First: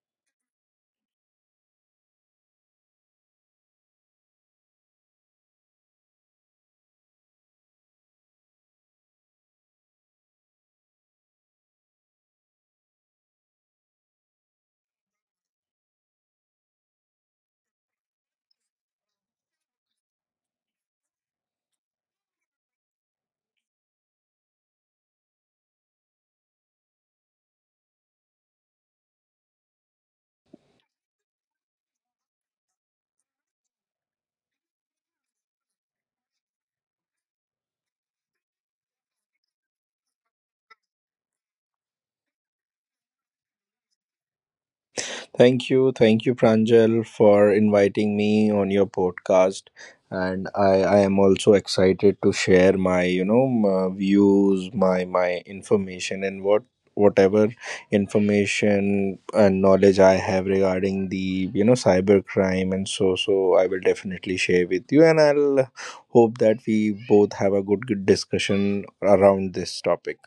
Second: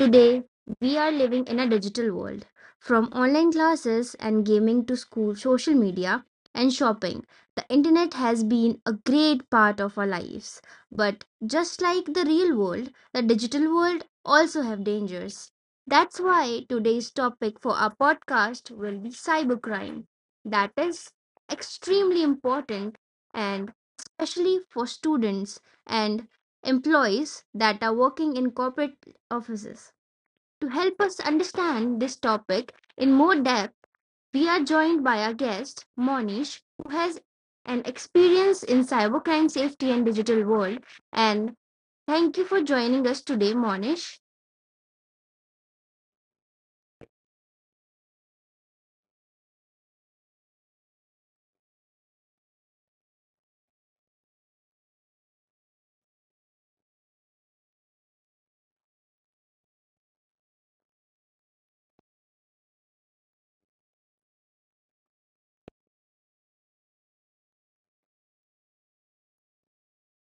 Today, we are living in a digital world. From online classes and gaming to school, social media, and shopping, the internet has been a great part of our lives. But just like the real world, the digital world also have dangers. That's why today's topic for our podcast will be cybercrime. That is extremely important and especially for students and employees that are working in corporate offices. To help us understand this topic in more depth, we are joined by our guest, Monish, who has an experience in cybercrime safety and digital world. And thank you for joining us today, Monish. Thank you. Thank you, Pranjal, for inviting me on your podcast. And I am also excited to share my views, my information, and whatever information and knowledge I have regarding the cyber crime and so so. I will definitely share with you, and I'll hope that we both have a good discussion around this topic.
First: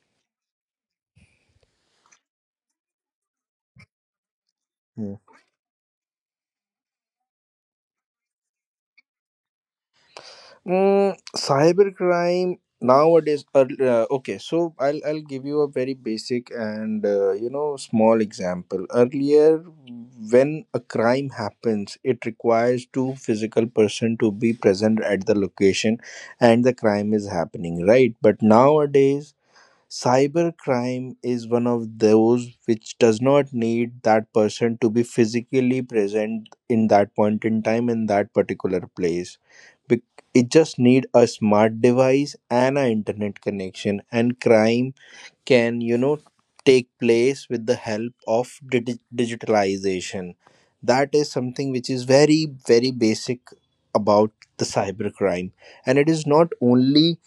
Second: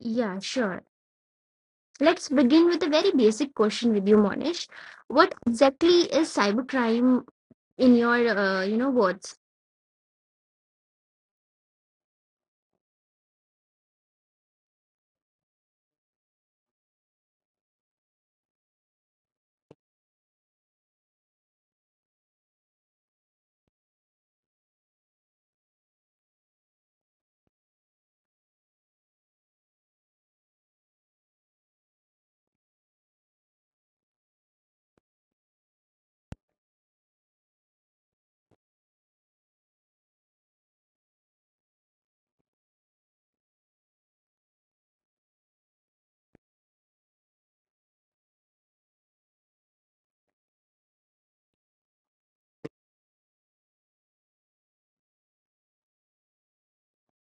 Yeah, sure. Let's begin with a very basic question with you, Monish. What exactly is cybercrime in your, words? Cybercrime nowadays. Okay, so I'll give you a very basic and small example. Earlier, when a crime happens, it requires two physical person to be present at the location, and the crime is happening, right? But nowadays. Cybercrime is one of those which does not need that person to be physically present in that point in time in that particular place. Bec- It just need a smart device and an internet connection, and crime can, you know, take place with the help of digitalization. That is something which is very basic about the cybercrime, and it is not only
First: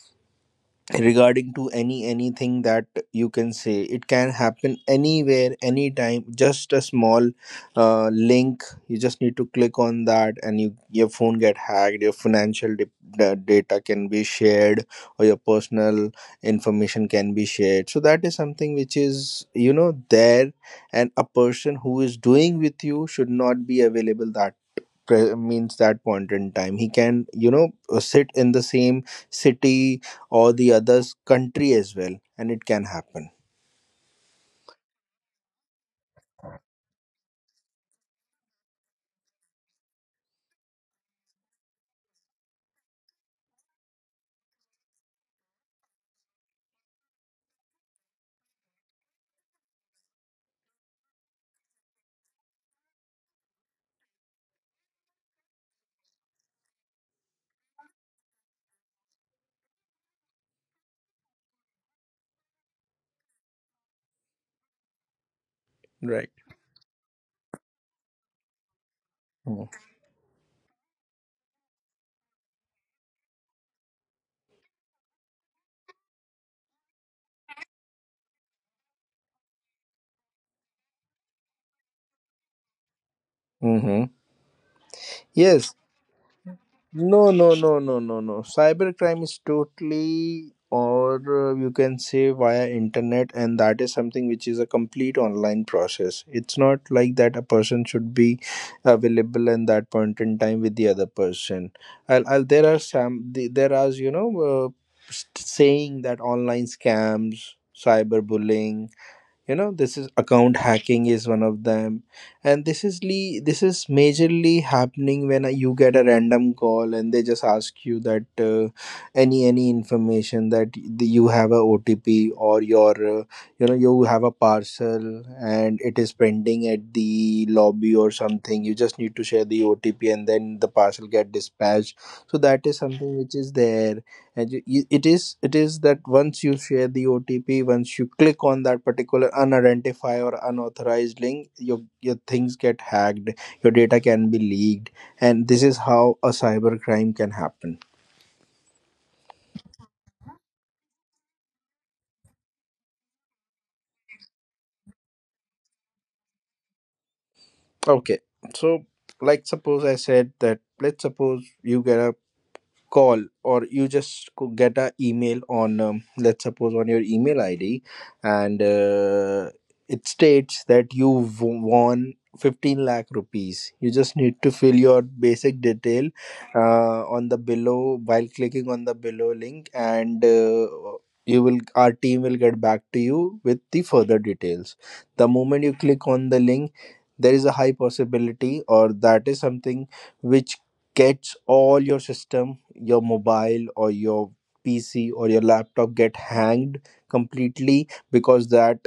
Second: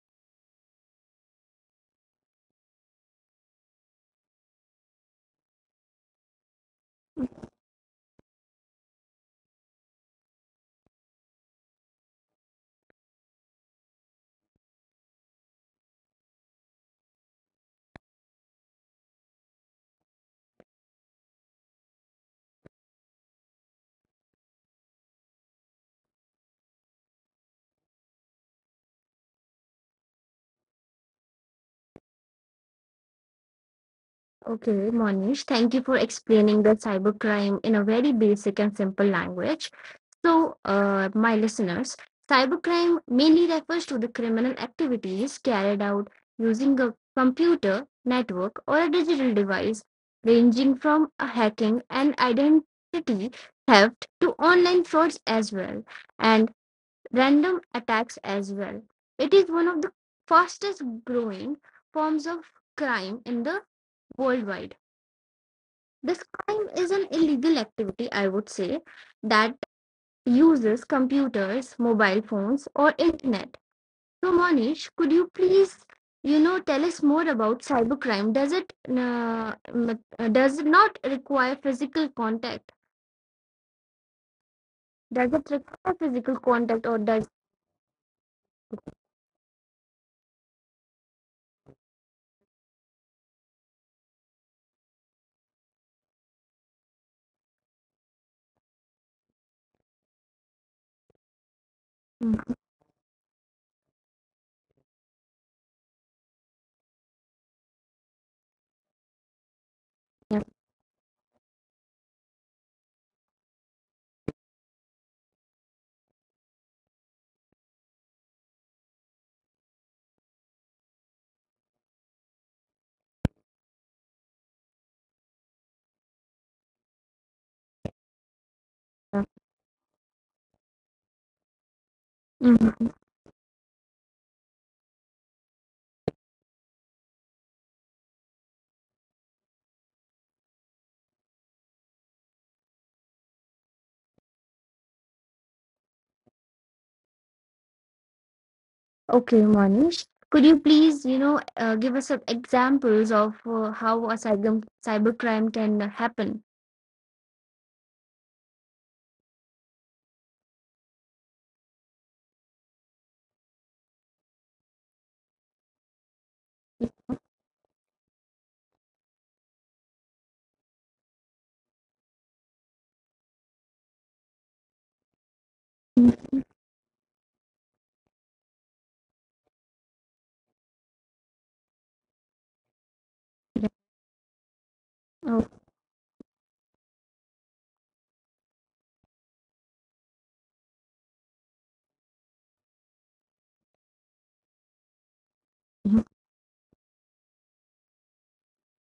regarding to anything, that you can say it can happen anywhere anytime. Just a small link you just need to click on that, and you, your phone get hacked, your financial data can be shared, or your personal information can be shared. So that is something which is, you know, there. And a person who is doing with you should not be available that means that point in time, he can, you know, sit in the same city or the other's country as well, and it can happen. Okay, Monish, thank you for explaining the cybercrime in a very basic and simple language. So, my listeners, cybercrime mainly refers to the criminal activities carried out using a computer, network, or a digital device, ranging from a hacking and identity theft to online frauds as well, and random attacks as well. It is one of the fastest growing forms of crime in the worldwide. This Right. crime is an illegal activity, I would say, that Mm. uses computers, mobile phones, or internet. So, Monish, could you please, tell us more about cybercrime? Does it not require physical contact? Mm. Does it Yes. require physical contact, or No, does? no, no, no, no, no. Cybercrime is totally, or you can say via internet, and that is something which is a complete online process. It's not like that a person should be available in that point in time with the other person. Mm, There are some, there are, saying that online scams, cyberbullying, you know, this is, yes, account hacking is one of them. And this is majorly happening when you get a random call and they just ask you that any information, that you have a OTP, or your, you know, you have a parcel and it is pending at the lobby or something, you just need to sir. share the OTP and then the parcel get dispatched. So that is Mhm. something which is there. And you, it is, it is that once you share the OTP, once you click on that particular unidentified or unauthorized link, your things get hacked, your data can be leaked, and this is how a cyber crime can happen. Okay, Monish, could you please, give us some examples of how a cybercrime can happen? Okay, so like suppose I said that, let's suppose you get a call, or you just get a email on, let's suppose on your email ID, and it states that you won 15 lakh rupees. You just need to fill your basic detail Mm, on the below, while clicking on the below link, and you will our team will get back to you with yeah. the further details. The Oh, moment you click on the link, there is a high possibility, or that is something which gets all your system, your mobile, or your PC, or your laptop mhm. get hanged completely, because that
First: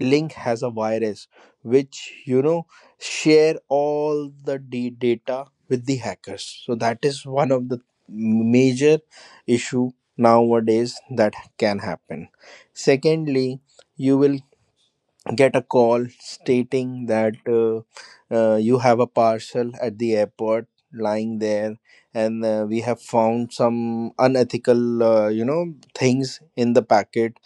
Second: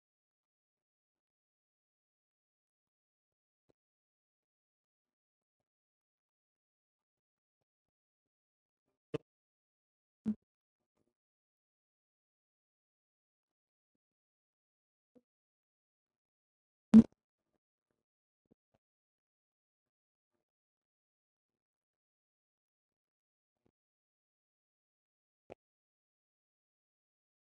link has a virus which, you know, share all the data with the hackers. So that is one of the major issue nowadays that can happen. Secondly, you will get a call stating that you have a parcel at the airport lying there, and we have found some unethical things in the packet,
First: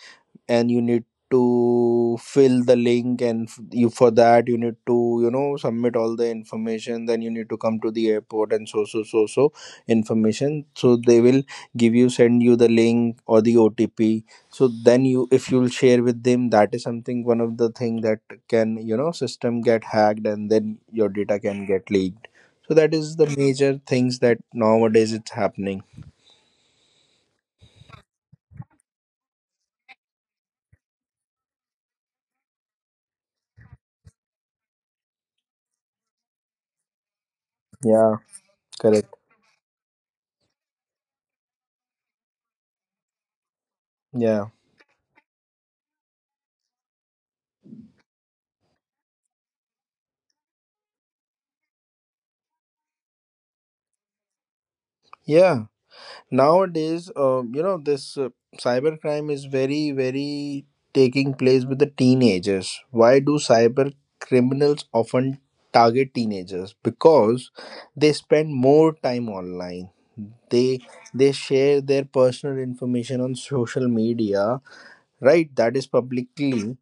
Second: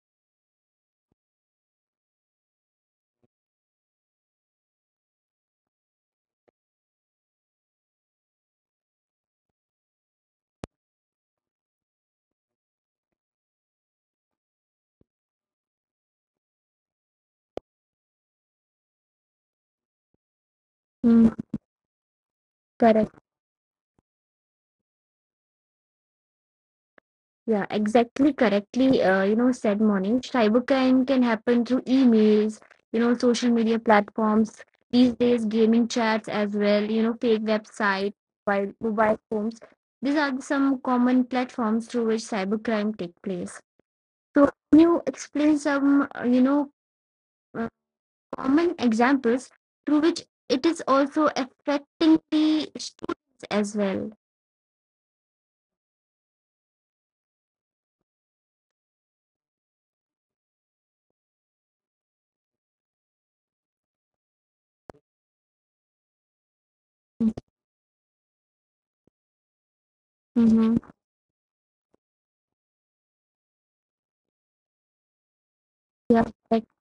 and you need to fill the link, and you, for that you need to, you know, submit all the information. Then you need to come to the airport and so so so so information. So they will give you, send you the link or the OTP. So then you, if you'll share with them, that is something, one of the thing that can, you know, system get hacked and then your Mm. data can get leaked. So that Correct. is the major things that nowadays it's happening. Yeah, exactly correctly, said Monish. Cybercrime can happen through emails, you know, social media platforms, these days gaming chats as well, you know, fake websites, Yeah. Correct. mobile phones. These are some common platforms through which cybercrime take place. Yeah. So can you explain some, uh, common examples through which it is also affecting the students as well? Yeah, nowadays you know, this cybercrime is very taking place with the teenagers. Why do cyber criminals often target teenagers? Because they spend more time online, Mm-hmm. they they share their personal information on social media, right, that is Yeah, like, publicly,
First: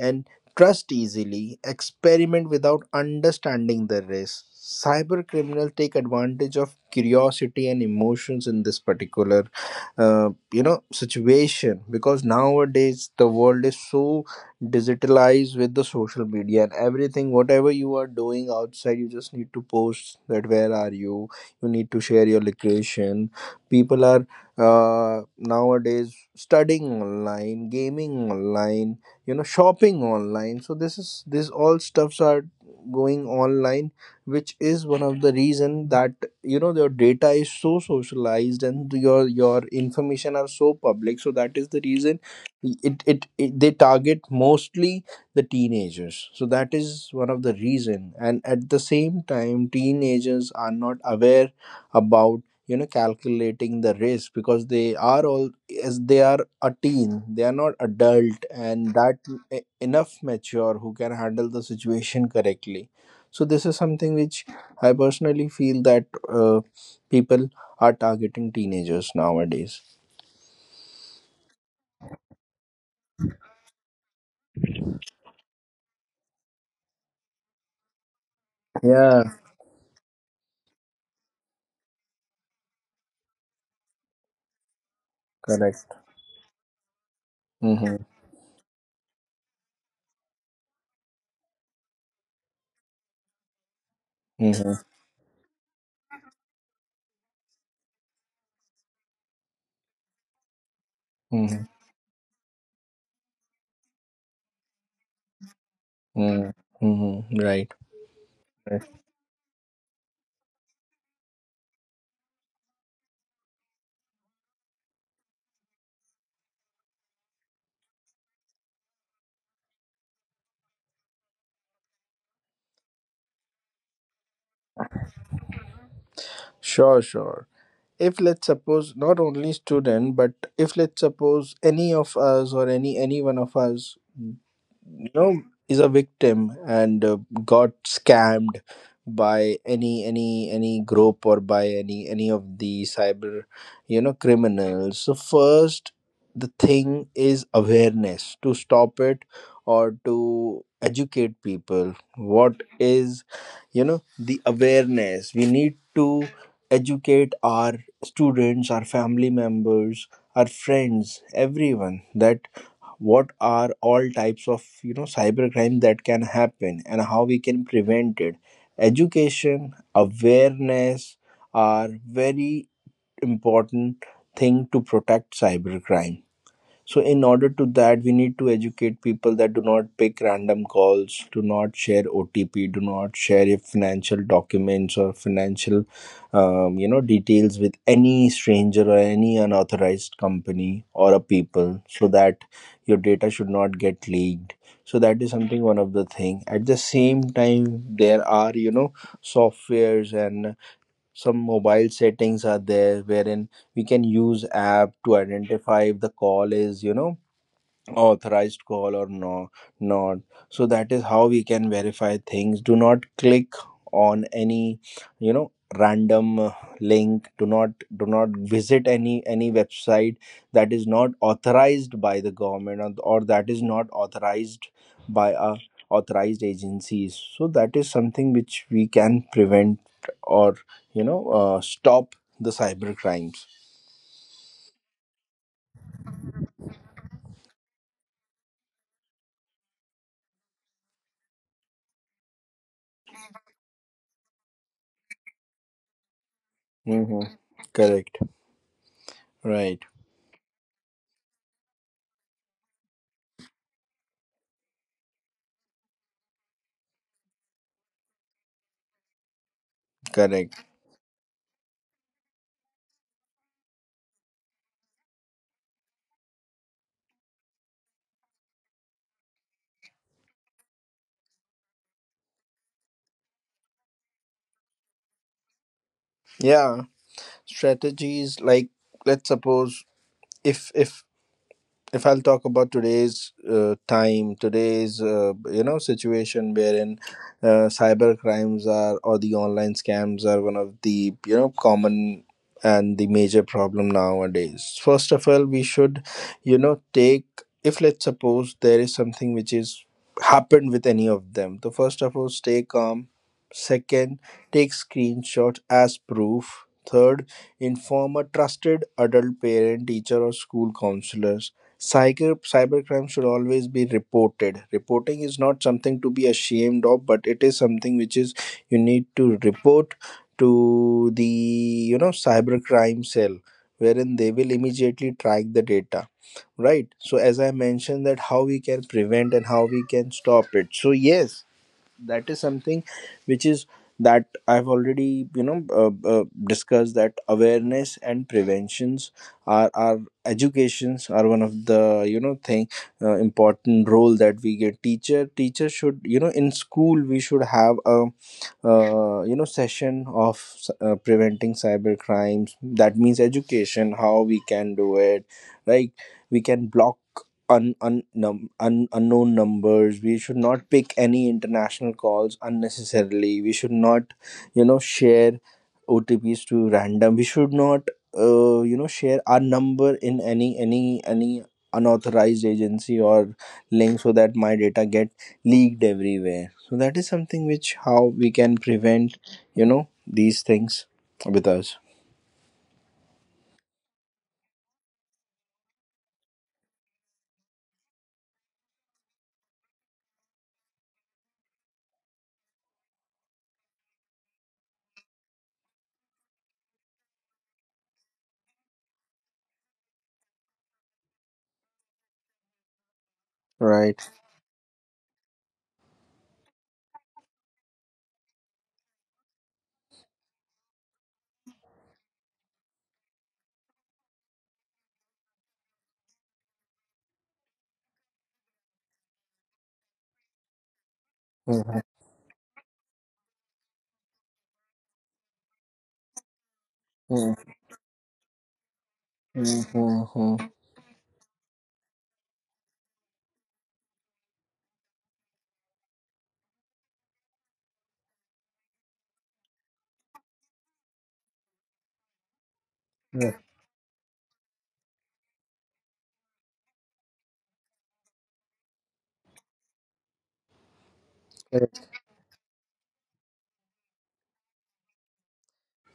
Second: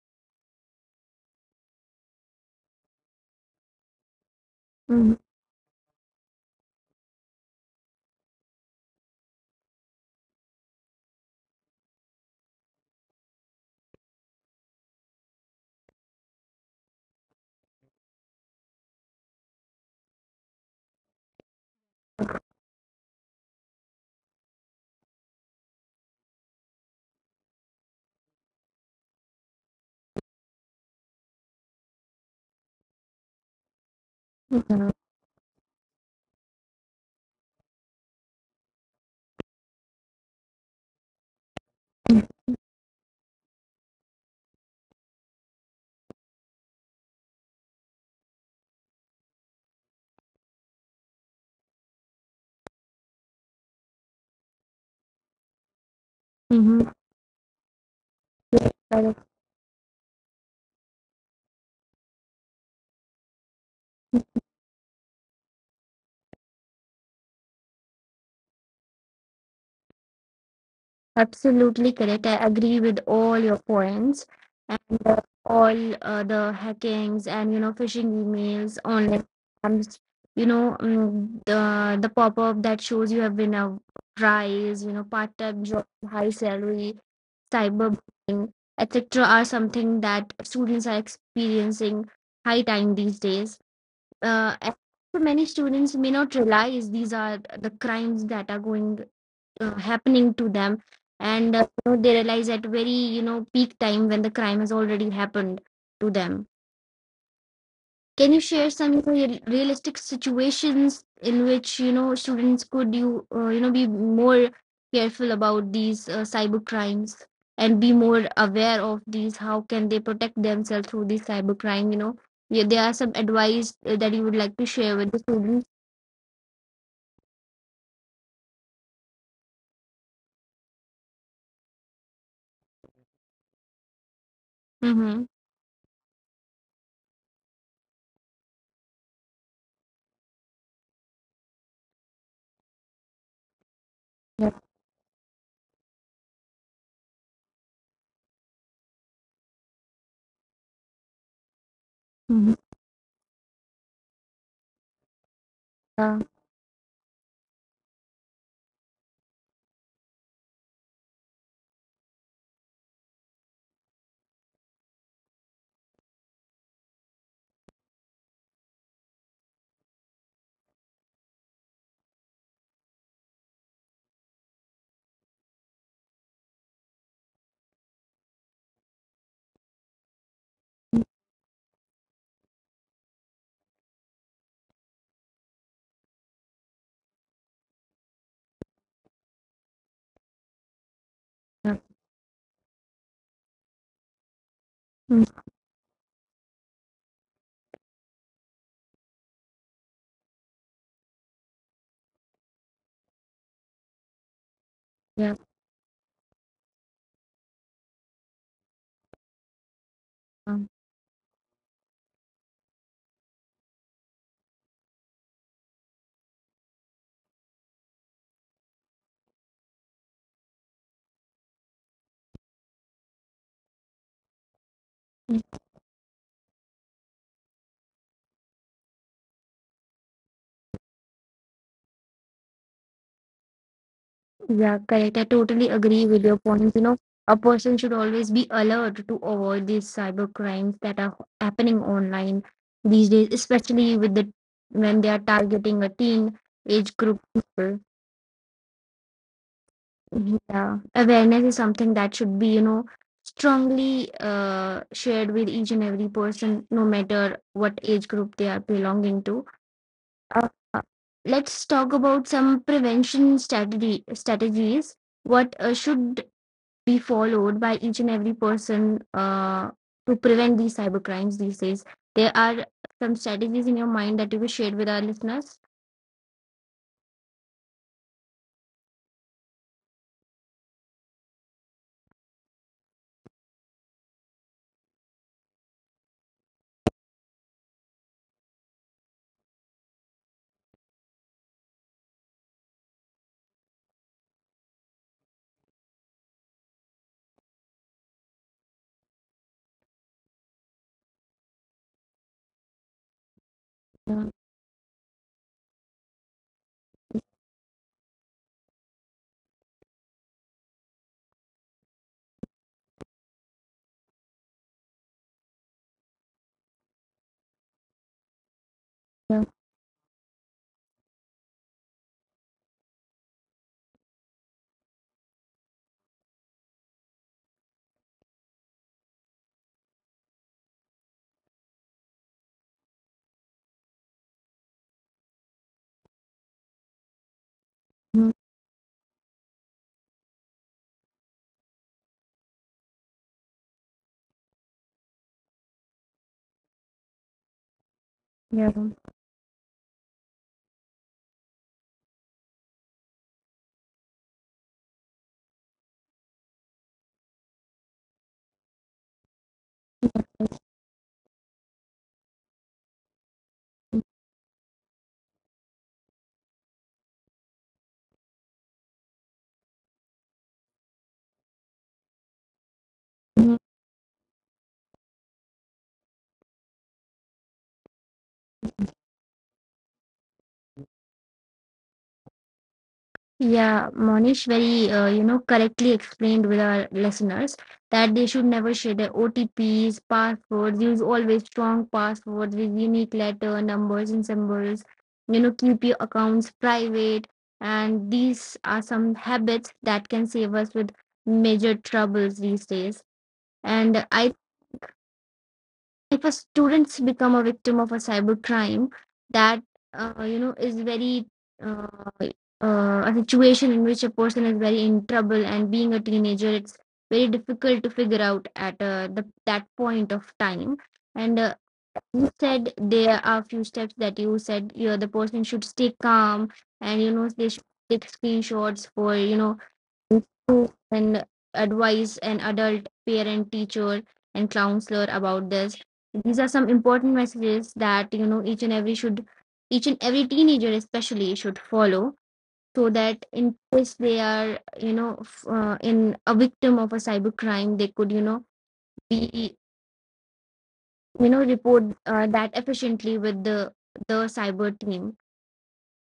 and trust easily, experiment without understanding the risk. mm-hmm. Cyber criminals take advantage of curiosity and emotions in this particular, situation, because nowadays the world is so digitalized with the social media and everything. Whatever you are doing outside, you just need to post that where are you. You need to share your location. People are nowadays studying online, gaming online, you know, shopping online. So this is, this all stuffs are going online, which is one of the reason that, you know, your data is so socialized and your information are so public. So that is the reason Yeah. It they target mostly the teenagers. So that is one of the reason. And at the same time, teenagers are not aware about, you know, calculating the risk, because they are all, as they are a Mm-hmm. teen, they are not adult, and that enough mature who can handle the situation correctly. So this is something which I personally feel that uh, people are targeting teenagers nowadays. Absolutely correct. I agree with all your points and all the hackings and you know phishing emails, online Yeah. scams, the pop up that shows you have been a prize, you know part time job, Correct. high salary, Mm-hmm. cyberbullying, etc. are something that students are experiencing high time these days. And Mm-hmm. for many students may not realize these are the crimes that are going happening to them and they realize at very you know peak time when the crime has already happened to Mm-hmm. them. Mm-hmm. Right. Can you share Right. some, you know, realistic situations in which you know students could you you know be more careful about these cyber crimes and be more aware of these? How can they protect themselves through this cyber crime? You know, yeah, there are some advice that you would like to share with the students. Sure, sure. If let's suppose not only student, but if let's suppose any of us, or any one of us, you Mm-hmm. know, is a victim, and got scammed by any group, or by any of the cyber, you know, Yeah. criminals. So first the thing is awareness, to stop it or to educate people. Mm-hmm. What is, you know, the awareness, we need to Yeah. educate our students, our family members, our friends, everyone, that what are all types of, you know, cybercrime that can happen and how we can prevent it. Education, awareness are very important thing to protect cybercrime. So in order to that, we need to educate people that do not pick random calls, do not share OTP, do not share your financial documents or financial details with any stranger or any unauthorized company or a Yeah, people, so that your data should not get leaked. So that yeah, is something, one of the thing. At the same time, there are, you know, softwares and some mobile settings are there, wherein we can use app to yeah. identify if the call is, you know, authorized call or not. So Um. that is how we can verify things. Do not click on any, you know, random link. Do not do not visit any website that is not authorized by the government, or that is not authorized by a authorized agencies. So that is something which we can prevent or, you know, stop the cyber crimes. Yeah, correct. I totally agree with your points. You know, a person should always be alert to avoid these cyber crimes that are happening online these days, especially with the when they are targeting a teen age Hmm. group people. Correct. Right. Yeah, awareness is something that should be, you know, strongly shared with each and every person, no matter what age group they are belonging to. Uh, Correct. let's talk about some prevention strategy strategies. What should be followed by each and every person to prevent these cyber crimes these days? There are some strategies in your mind that you will share with our listeners. Yeah, strategies like, let's suppose, if if if I'll talk about today's time, today's, situation, wherein cyber crimes are, or the online scams are one of the, you know, common and the major problem nowadays. First of all, we should, you know, take, if let's suppose there is something which is happened with any of them. So first of all, stay calm. Second, Yeah. take screenshot as proof. Third, inform a trusted adult, parent, teacher, or school counselor. Cybercrime should always be reported. Reporting is not something to be ashamed of, but it is something which is, you need to Yeah. report to the, you know, cybercrime cell, wherein they will immediately track the data. Right. So as I mentioned that how we can prevent and how we can stop it. So yes, that is something which is that I've already, you know, discussed, that awareness and Mhm. preventions are our educations are one of the, you know, thing important role, that we get teacher should, you know, in school we should have a session of preventing cyber crimes, that means education how we can do it. Like we can block unknown numbers, we should not pick any international calls unnecessarily, we should not, you know, share OTPs to random, we should not share our number in any any unauthorized agency or Yeah. link, so that my data get leaked everywhere. So that is something which, how we can prevent, you know, these things with us. Yeah, Monish, very correctly explained with our listeners that they should never share their OTPs, passwords, use always strong passwords with unique letter, numbers and symbols. You know, keep your accounts private and these are some habits that can save us with major troubles these days. Right. And I, if a students become a victim of a cyber crime, that is very uh, a situation in which a person is very in trouble, and being a teenager, it's very difficult to figure out at that point of time. And Mhm. you said there are few steps that you said, you know, the person should stay calm, and you know they should take screenshots for you know Mhm. Mhm. to and advise an adult parent teacher and counselor about this. These are some important messages that you know each and every teenager especially should follow so that Yeah. in case they are you know in a victim of a cybercrime they could, you know, be, you know, report that efficiently with the cyber team.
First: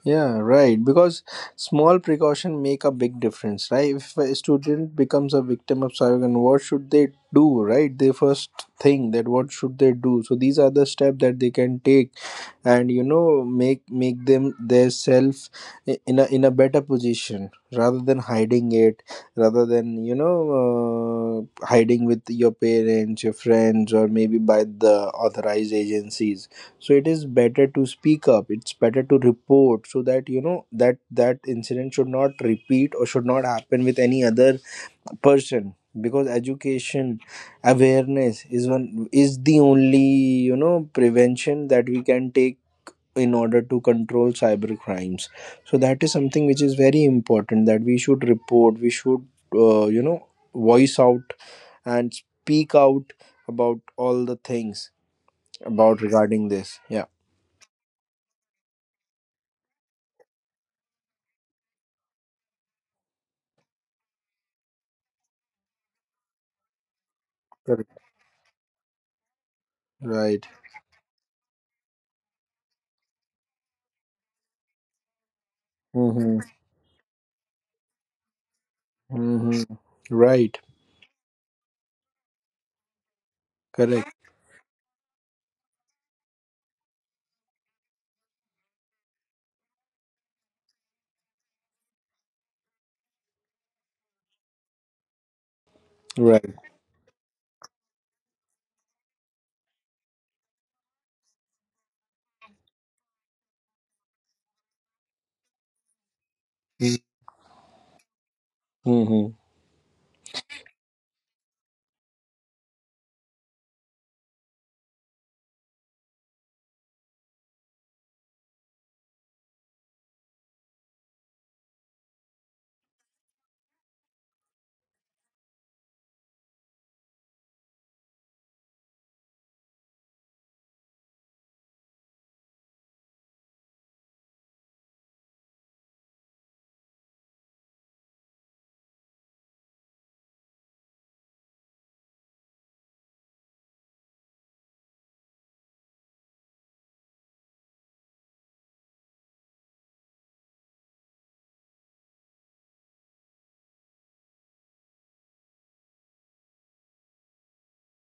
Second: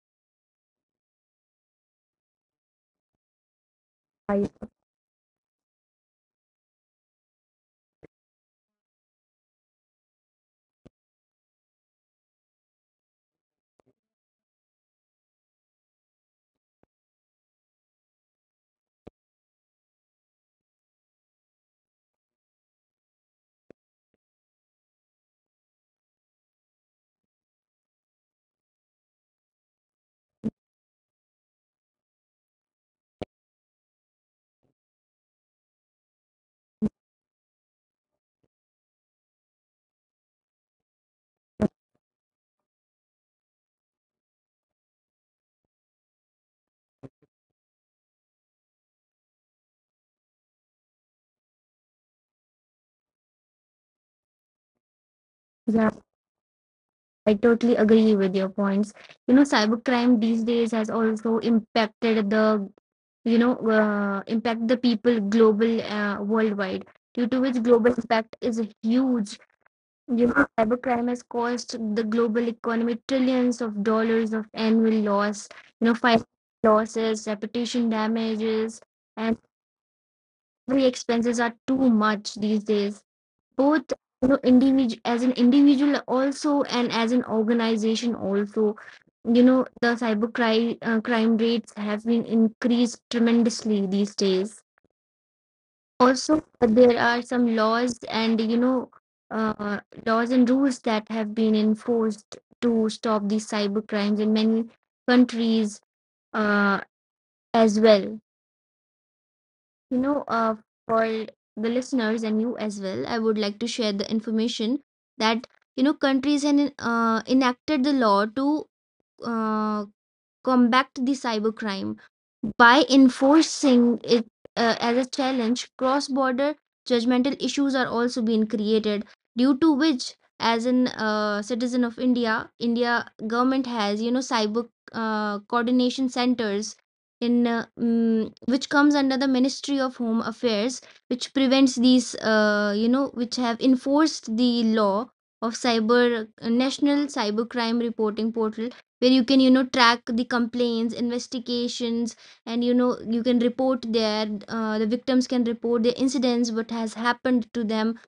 Yeah, right. Because small precaution make a big difference, right? If a I, student becomes a victim of cybercrime, what should they do, right? They first think that what should they do. So these are the steps that they can take and make them their self in a better position, rather than hiding it, rather than hiding with your parents, your friends, or maybe by the authorized agencies. So it is better to speak up, it's better to report, so that you know that incident should not repeat or should not happen with any other person, because education awareness is the only prevention that we can take in order to control cyber crimes. So that is something which is very important, that we should report, we should uh, you know voice out and speak out about all the things, yeah, about regarding this. Yeah, I totally agree with your points. You know, cybercrime these days has also impact the people global worldwide, due to which global correct. impact is huge. You Right. know, cybercrime has cost the global economy trillions of dollars of annual loss, you know, financial Mm-hmm. losses, reputation damages, and Mm-hmm. Right. every expenses are too much these days. Both, Correct. you know, individual as an individual also and as an organization also, you know the crime rates have been increased tremendously these days. Also Right. There are some uh, laws and rules that have been enforced to stop these cyber crimes in many countries uh, as well. Mm-hmm. You know, for the listeners and you as well, I would like to share the information that you know countries have enacted the law to uh, combat the cybercrime by enforcing it as a challenge. Cross border judgmental issues are also being created, due to which, as an citizen of India, India government has you know cyber coordination centers in which comes under the Ministry of Home Affairs, which prevents these, which have enforced the law of cyber national cybercrime reporting portal where you can you know track the complaints investigations and you know you can report there, the victims can report their incidents what has happened to them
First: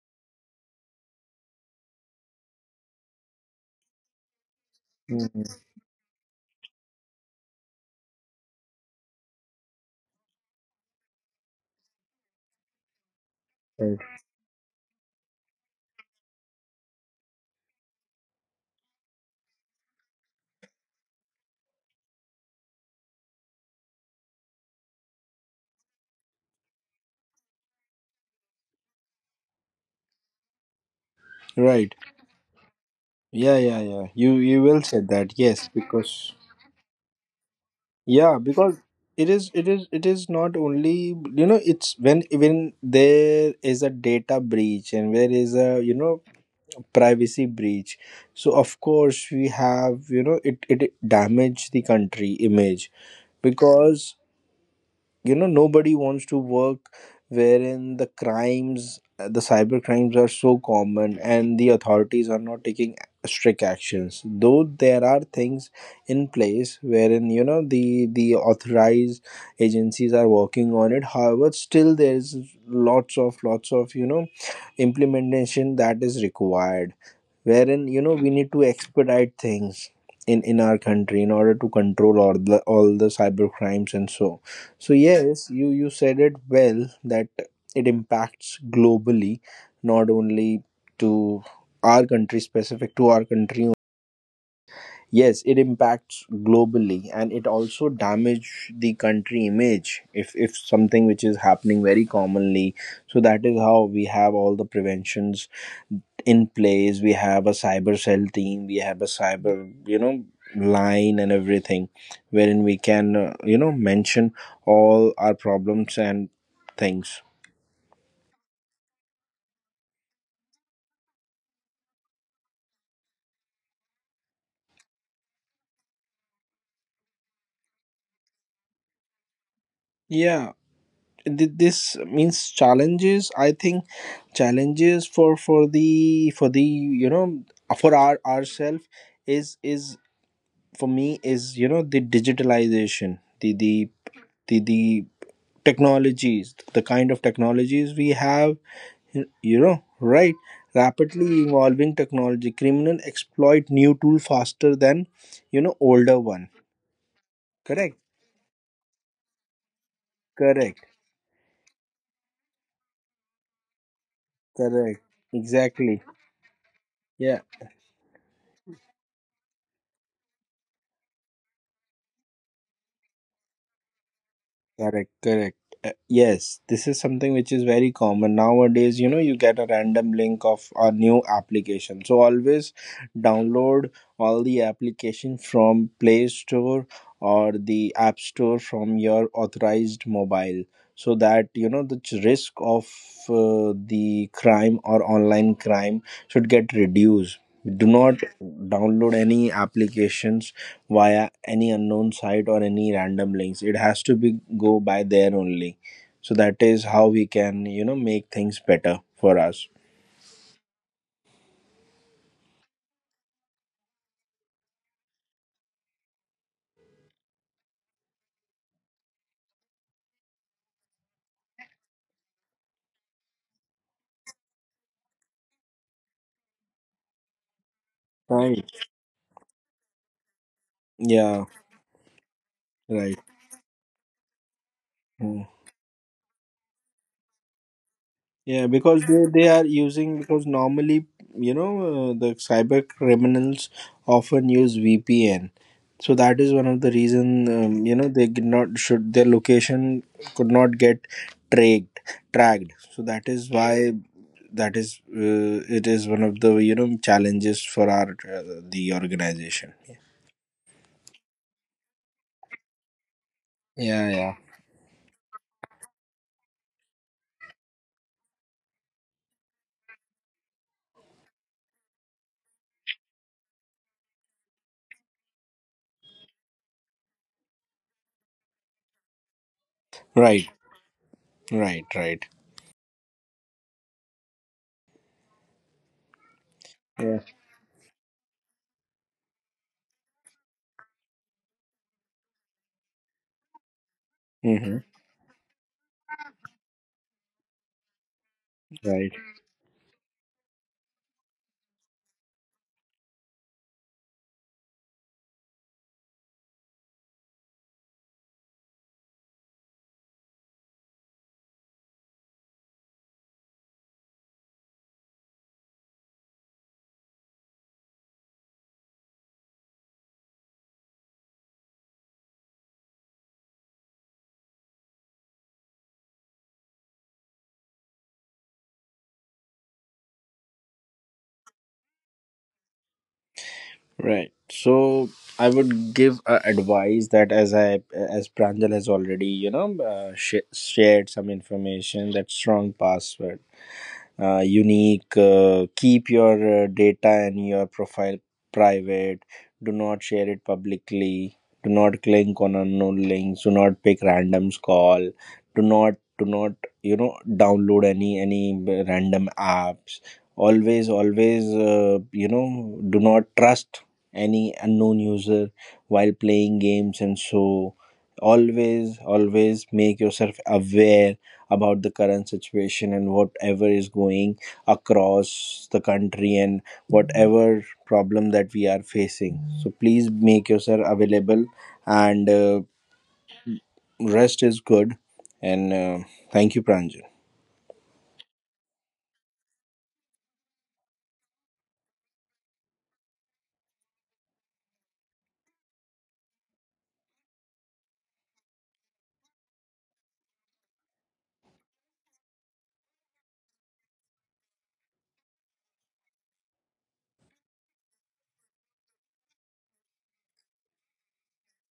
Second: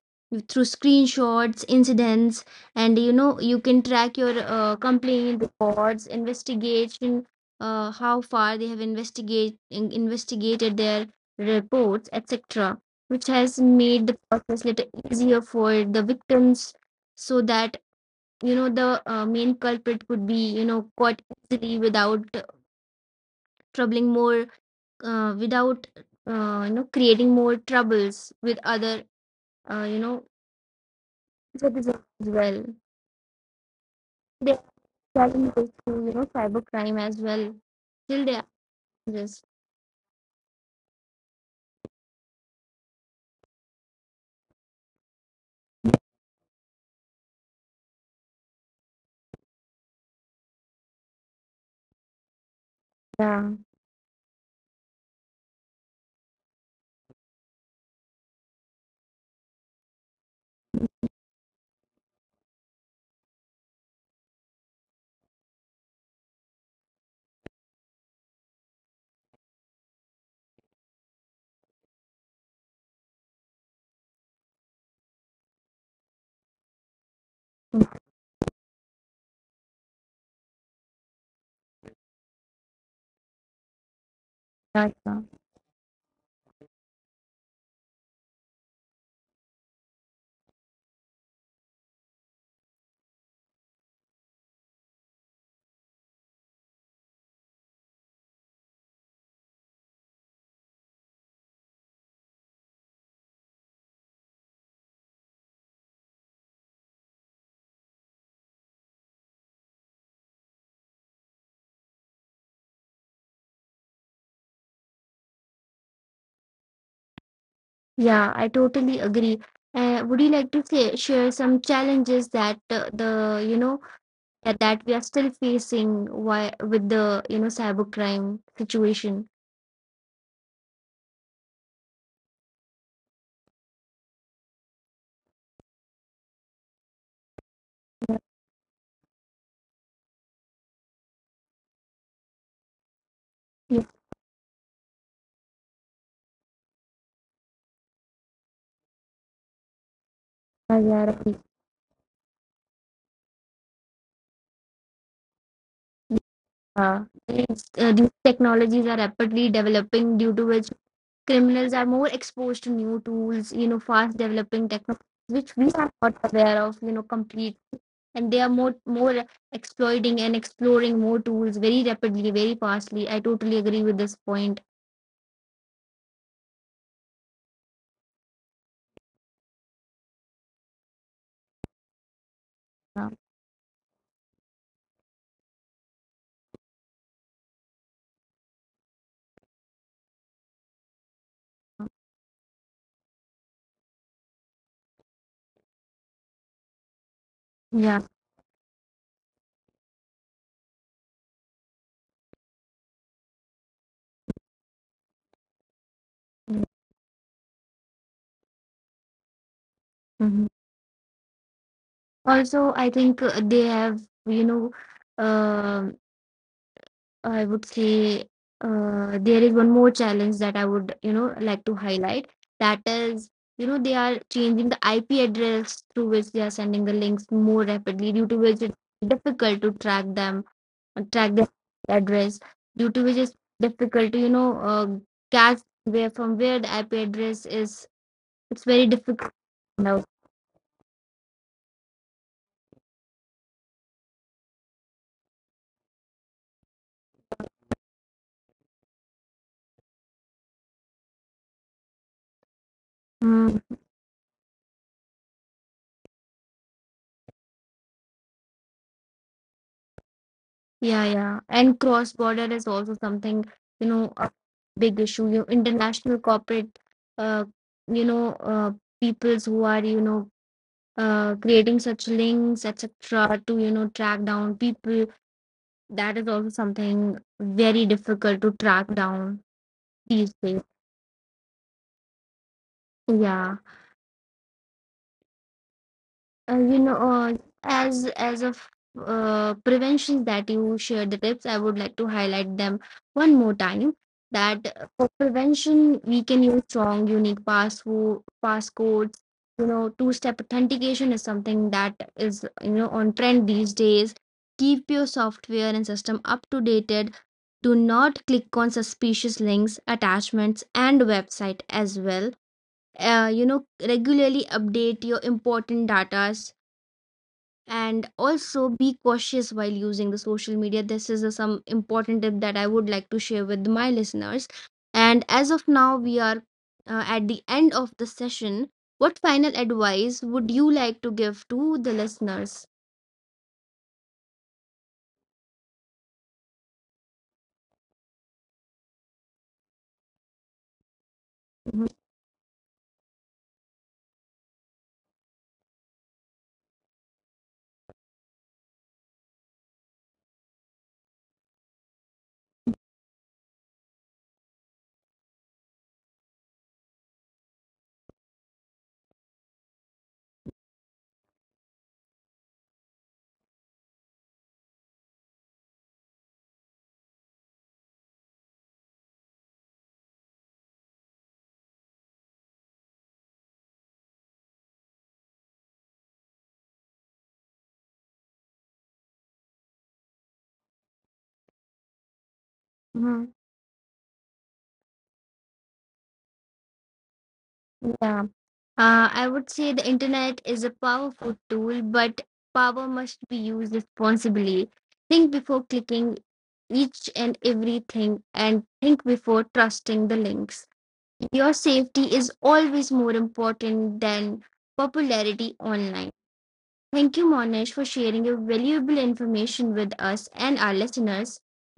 through screenshots incidents and you know you can track your complaint Mm-hmm. records investigation, how far they have investigated their reports, etc., which has made Right. the process little easier for the victims so that you know the main culprit could be you know caught easily without troubling more, without you know creating more troubles with other uh, you know Right. citizens as well. Yeah, yeah, yeah, you They you are will say that, yes, challenges to you know because cybercrime as well. Still there yeah, are because it challenges. is it is it is not only, it's when there is a data breach and there is a, privacy breach, so of course we have, it, it damage the country image, Yeah. because nobody wants to work wherein the crimes, the cyber crimes are so common and the authorities are not taking strict actions, though there are things in place wherein the authorized agencies are working on it. However, still there's lots of implementation that is required, wherein we need to expedite things in our country in order to control all the cyber crimes and so. So Exactly. yes, you said it well, that it impacts globally, not only to our country, specific to our country. Yes, it impacts globally, and it also damage the country image, if something which is happening very commonly. So that is how we have all the preventions in place. We have a cyber cell team, we have a cyber, you know line and everything, wherein we can mention all our problems and things. Yeah, I totally agree. Would you like to say, share some challenges that the you know that, that we are still facing why, with the you know cybercrime situation? Yeah. This means challenges, I think. Challenges for the for the for our ourself is for me is, the digitalization, the Yeah, the the, the technologies, the kind of technologies we have, right, yeah, right. rapidly evolving technology, criminal exploit new tool faster than, older one. Yeah. Correct, These technologies are rapidly developing, due to which correct, criminals are more exposed to new tools, you know, fast developing correct. technologies, which we are Exactly. not aware of, you know, Yeah. completely. And they are more exploiting and exploring more tools very rapidly, very fastly. I totally agree with this point. Correct, correct. Yes, this is something which is very common nowadays. You know, you get a random link of a new application. So always Yeah. download all the application from Play Store or the App Store from your authorized mobile, so that you know the risk of the crime or online crime should get reduced. Do Yeah. not download any applications via any unknown site or any random links, it has to be go by there only. So that is how we can, make things better for us. Mhm. Also, I think they have, you know, um, I would say there is one more challenge that I would, you know, like to highlight. That is, you know, they are changing the IP address through which they are sending the links more rapidly, due to which it's Right. difficult to track them, track the Yeah. address, due to which Right. it's difficult to, Hmm. catch where the IP address is. It's Yeah, very because difficult they are now. using, because normally, the cyber criminals often use VPN, so that is one of the reason, you know, they did not should their location, could not get tracked tracked. So that Hmm. is why, that is, it is one of the, challenges for our, the organization. Yeah, yeah. And cross border is also something, you know, Yeah, a yeah. big issue. You international corporate, uh, you know, uh, peoples who are, you know, creating such links, etc., to, you know, track down people. That is also something very difficult to track down these Right, days. right, right. Yeah. uh, you know Yeah. uh, as of preventions that you shared the tips, I would like to highlight them one more time that Hmm. for prevention we can use strong unique password Right. passcodes, you know, two step authentication is something that is you know on trend these days, keep your software and system up to date, do not click on suspicious links attachments and website as well, uh, you know regularly update your important data and also be cautious while using the social media. This is a, some important tip that I would like to share with my listeners. And as of now we are at the end of the session, what final advice would you like to give to the listeners? Right. So I would give advice that, as I, as Pranjal has already, shared some Mhm, information, that strong password, unique, keep your data and your profile private, do not share it publicly, do not click on unknown links, do not pick randoms call, do not download any random apps, always do not trust any unknown user while playing games and so. Always make yourself aware about the current situation and whatever is going across the country, and whatever problem that we are facing. So please make yourself available, and mhm. rest is good. And thank you, Pranjan. Yeah, I would say the internet is a powerful tool but power must be used responsibly. Think before clicking each and everything and think before trusting the links. Your safety is always more important than popularity online. Thank you, Monish, for sharing your valuable information with us and our listeners.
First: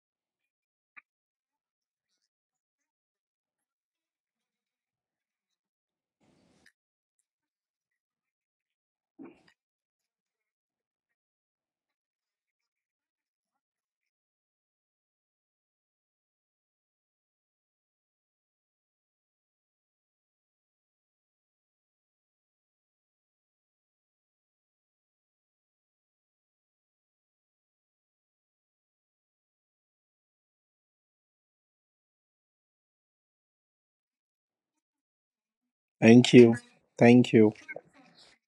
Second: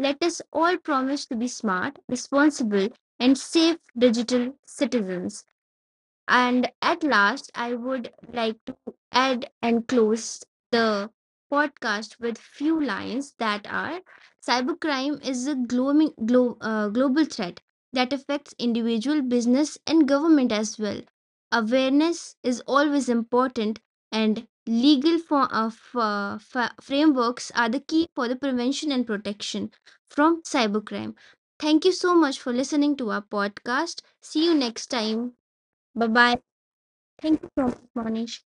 Let us all promise to be smart, responsible, and safe digital citizens. And at last, I would like to add and close the podcast with few lines that are cybercrime is a global threat that affects individual business and government as well. Awareness is always important and legal for, fa- fa- frameworks are the key for the prevention and protection from cybercrime. Thank you so much for listening to our podcast. See you next time. Bye Thank bye. you. Thank Thank you you. so much, Monish.